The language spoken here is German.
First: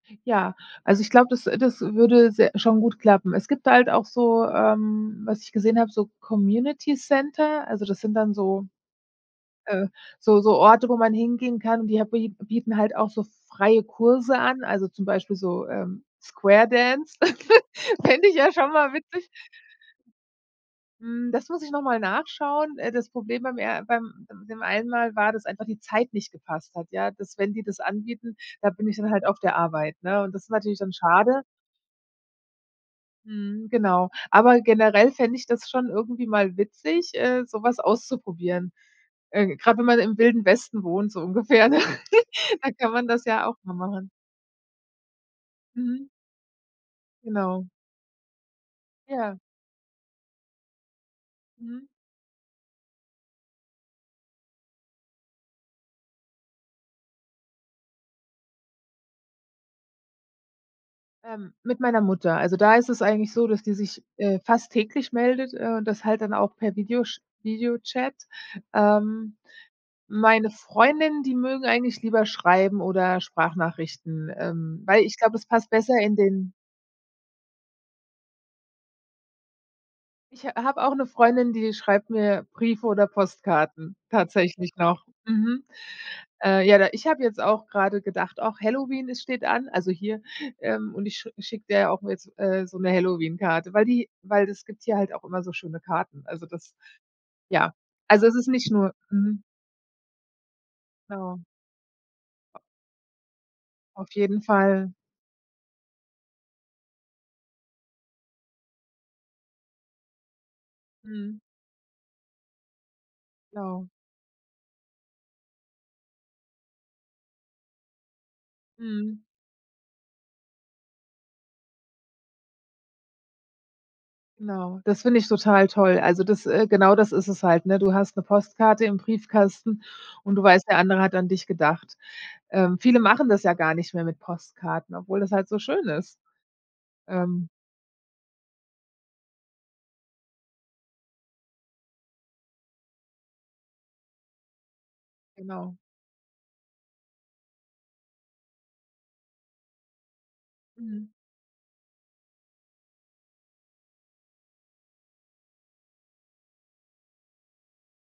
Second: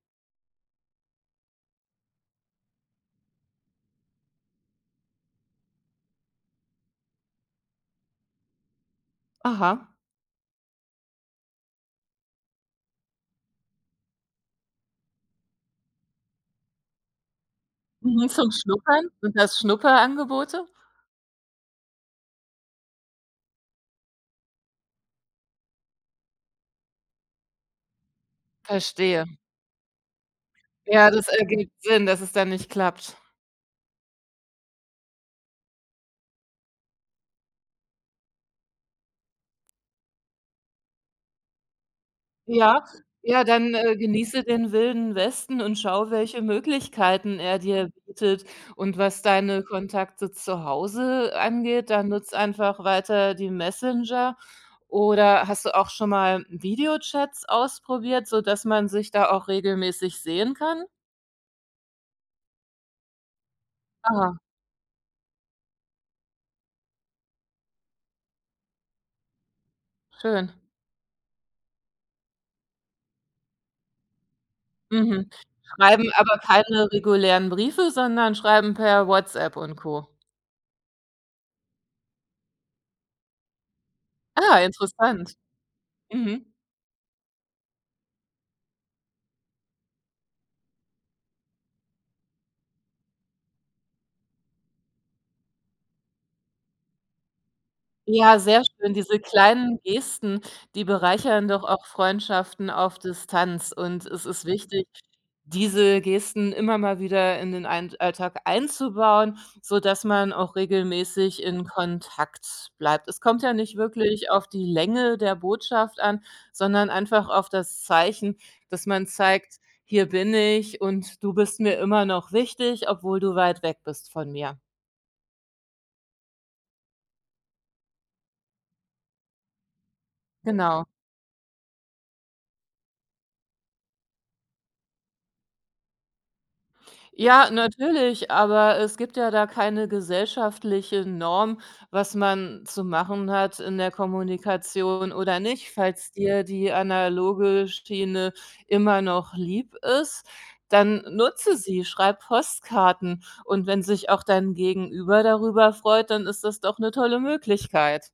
Ja, also, ich glaube, das äh, das würde se schon gut klappen. Es gibt halt auch so ähm, was ich gesehen habe, so Community Center, also, das sind dann so äh, Aha. so so Orte, wo man hingehen kann, die ha bie bieten halt auch so freie Kurse an, also, zum Beispiel so, ähm, Squaredance. Fände Nur ich zum ja schon mal Schnuppern? witzig. Sind das Schnupperangebote? Hm, das muss ich noch mal nachschauen. Äh, das Problem beim er beim dem einen Mal war, dass einfach die Zeit nicht gepasst hat, ja. Dass, wenn die das anbieten, da bin ich dann halt Verstehe. auf der Arbeit, ne? Und das natürlich dann Ja, das schade. ergibt Sinn, dass es dann nicht klappt. Mhm, genau. Aber generell fände ich das schon irgendwie mal witzig, äh, sowas auszuprobieren. Äh, grad wenn man im Wilden Westen wohnt, so ungefähr, ne? Da Ja, kann man das ja, ja auch mal dann, äh, machen. genieße den Wilden Westen und Mhm. schaue, welche Möglichkeiten er Genau. dir bietet. Und was Ja. deine Kontakte zu Hause Mhm. angeht, da nutze einfach weiter die Messenger. Oder hast du auch schon mal Videochats ausprobiert, sodass man sich da auch regelmäßig sehen kann? Ähm, mit meiner Mutter. Also, da ist es eigentlich so, dass die sich, Aha. äh, fast täglich meldet, äh, und das halt dann auch per Video sch Videochat. Ähm, meine Schön. Freundinnen, die mögen eigentlich lieber schreiben oder Sprachnachrichten, ähm, weil, ich Mhm, glaube, es passt besser schreiben in aber den keine regulären Briefe, sondern schreiben per WhatsApp und Co. Ich ha habe auch 'ne Freundin, die schreibt mir Briefe oder Postkarten, Ah, tatsächlich noch. interessant. Mhm, Mhm. äh, ja, da ich habe jetzt auch grade gedacht: „Och Halloween, es steht an.“ Also, hier, ähm, und ich sch schicke der auch jetzt, äh, so 'ne Halloween-Karte, weil die weil das gibt hier halt auch immer so schöne Karten. Also, das, ja also, es Ja, ist sehr nicht nur schön. Diese mhm. kleinen Gesten, die Ja. bereichern doch auch Freundschaften auf Distanz. Und Auf es jeden ist wichtig, Fall. diese Gesten immer mal wieder in den ein Alltag einzubauen, sodass man auch Mhm. regelmäßig in Kontakt bleibt. Es kommt ja nicht Genau. wirklich auf die Länge der Botschaft an, sondern einfach auf das Zeichen, dass man Mhm. zeigt: „Hier bin ich und du bist mir immer noch wichtig, obwohl du weit weg bist von mir.“ Genau, das finde ich total toll. Also, das äh, genau das ist es halt, ne? Du hast 'ne Postkarte im Briefkasten und du weißt, der Genau. andere hat an dich gedacht. Ähm, viele machen das ja gar nicht mehr mit Postkarten, obwohl das halt so schön ist. Ähm Ja, natürlich, aber es gibt ja da keine gesellschaftliche Norm, was man zu machen hat in der Kommunikation oder nicht. Genau. Falls dir die analoge Schiene immer noch lieb ist, dann Mhm. nutze sie, schreib Postkarten. Und wenn sich auch dein Gegenüber darüber freut, dann ist das doch 'ne tolle Möglichkeit.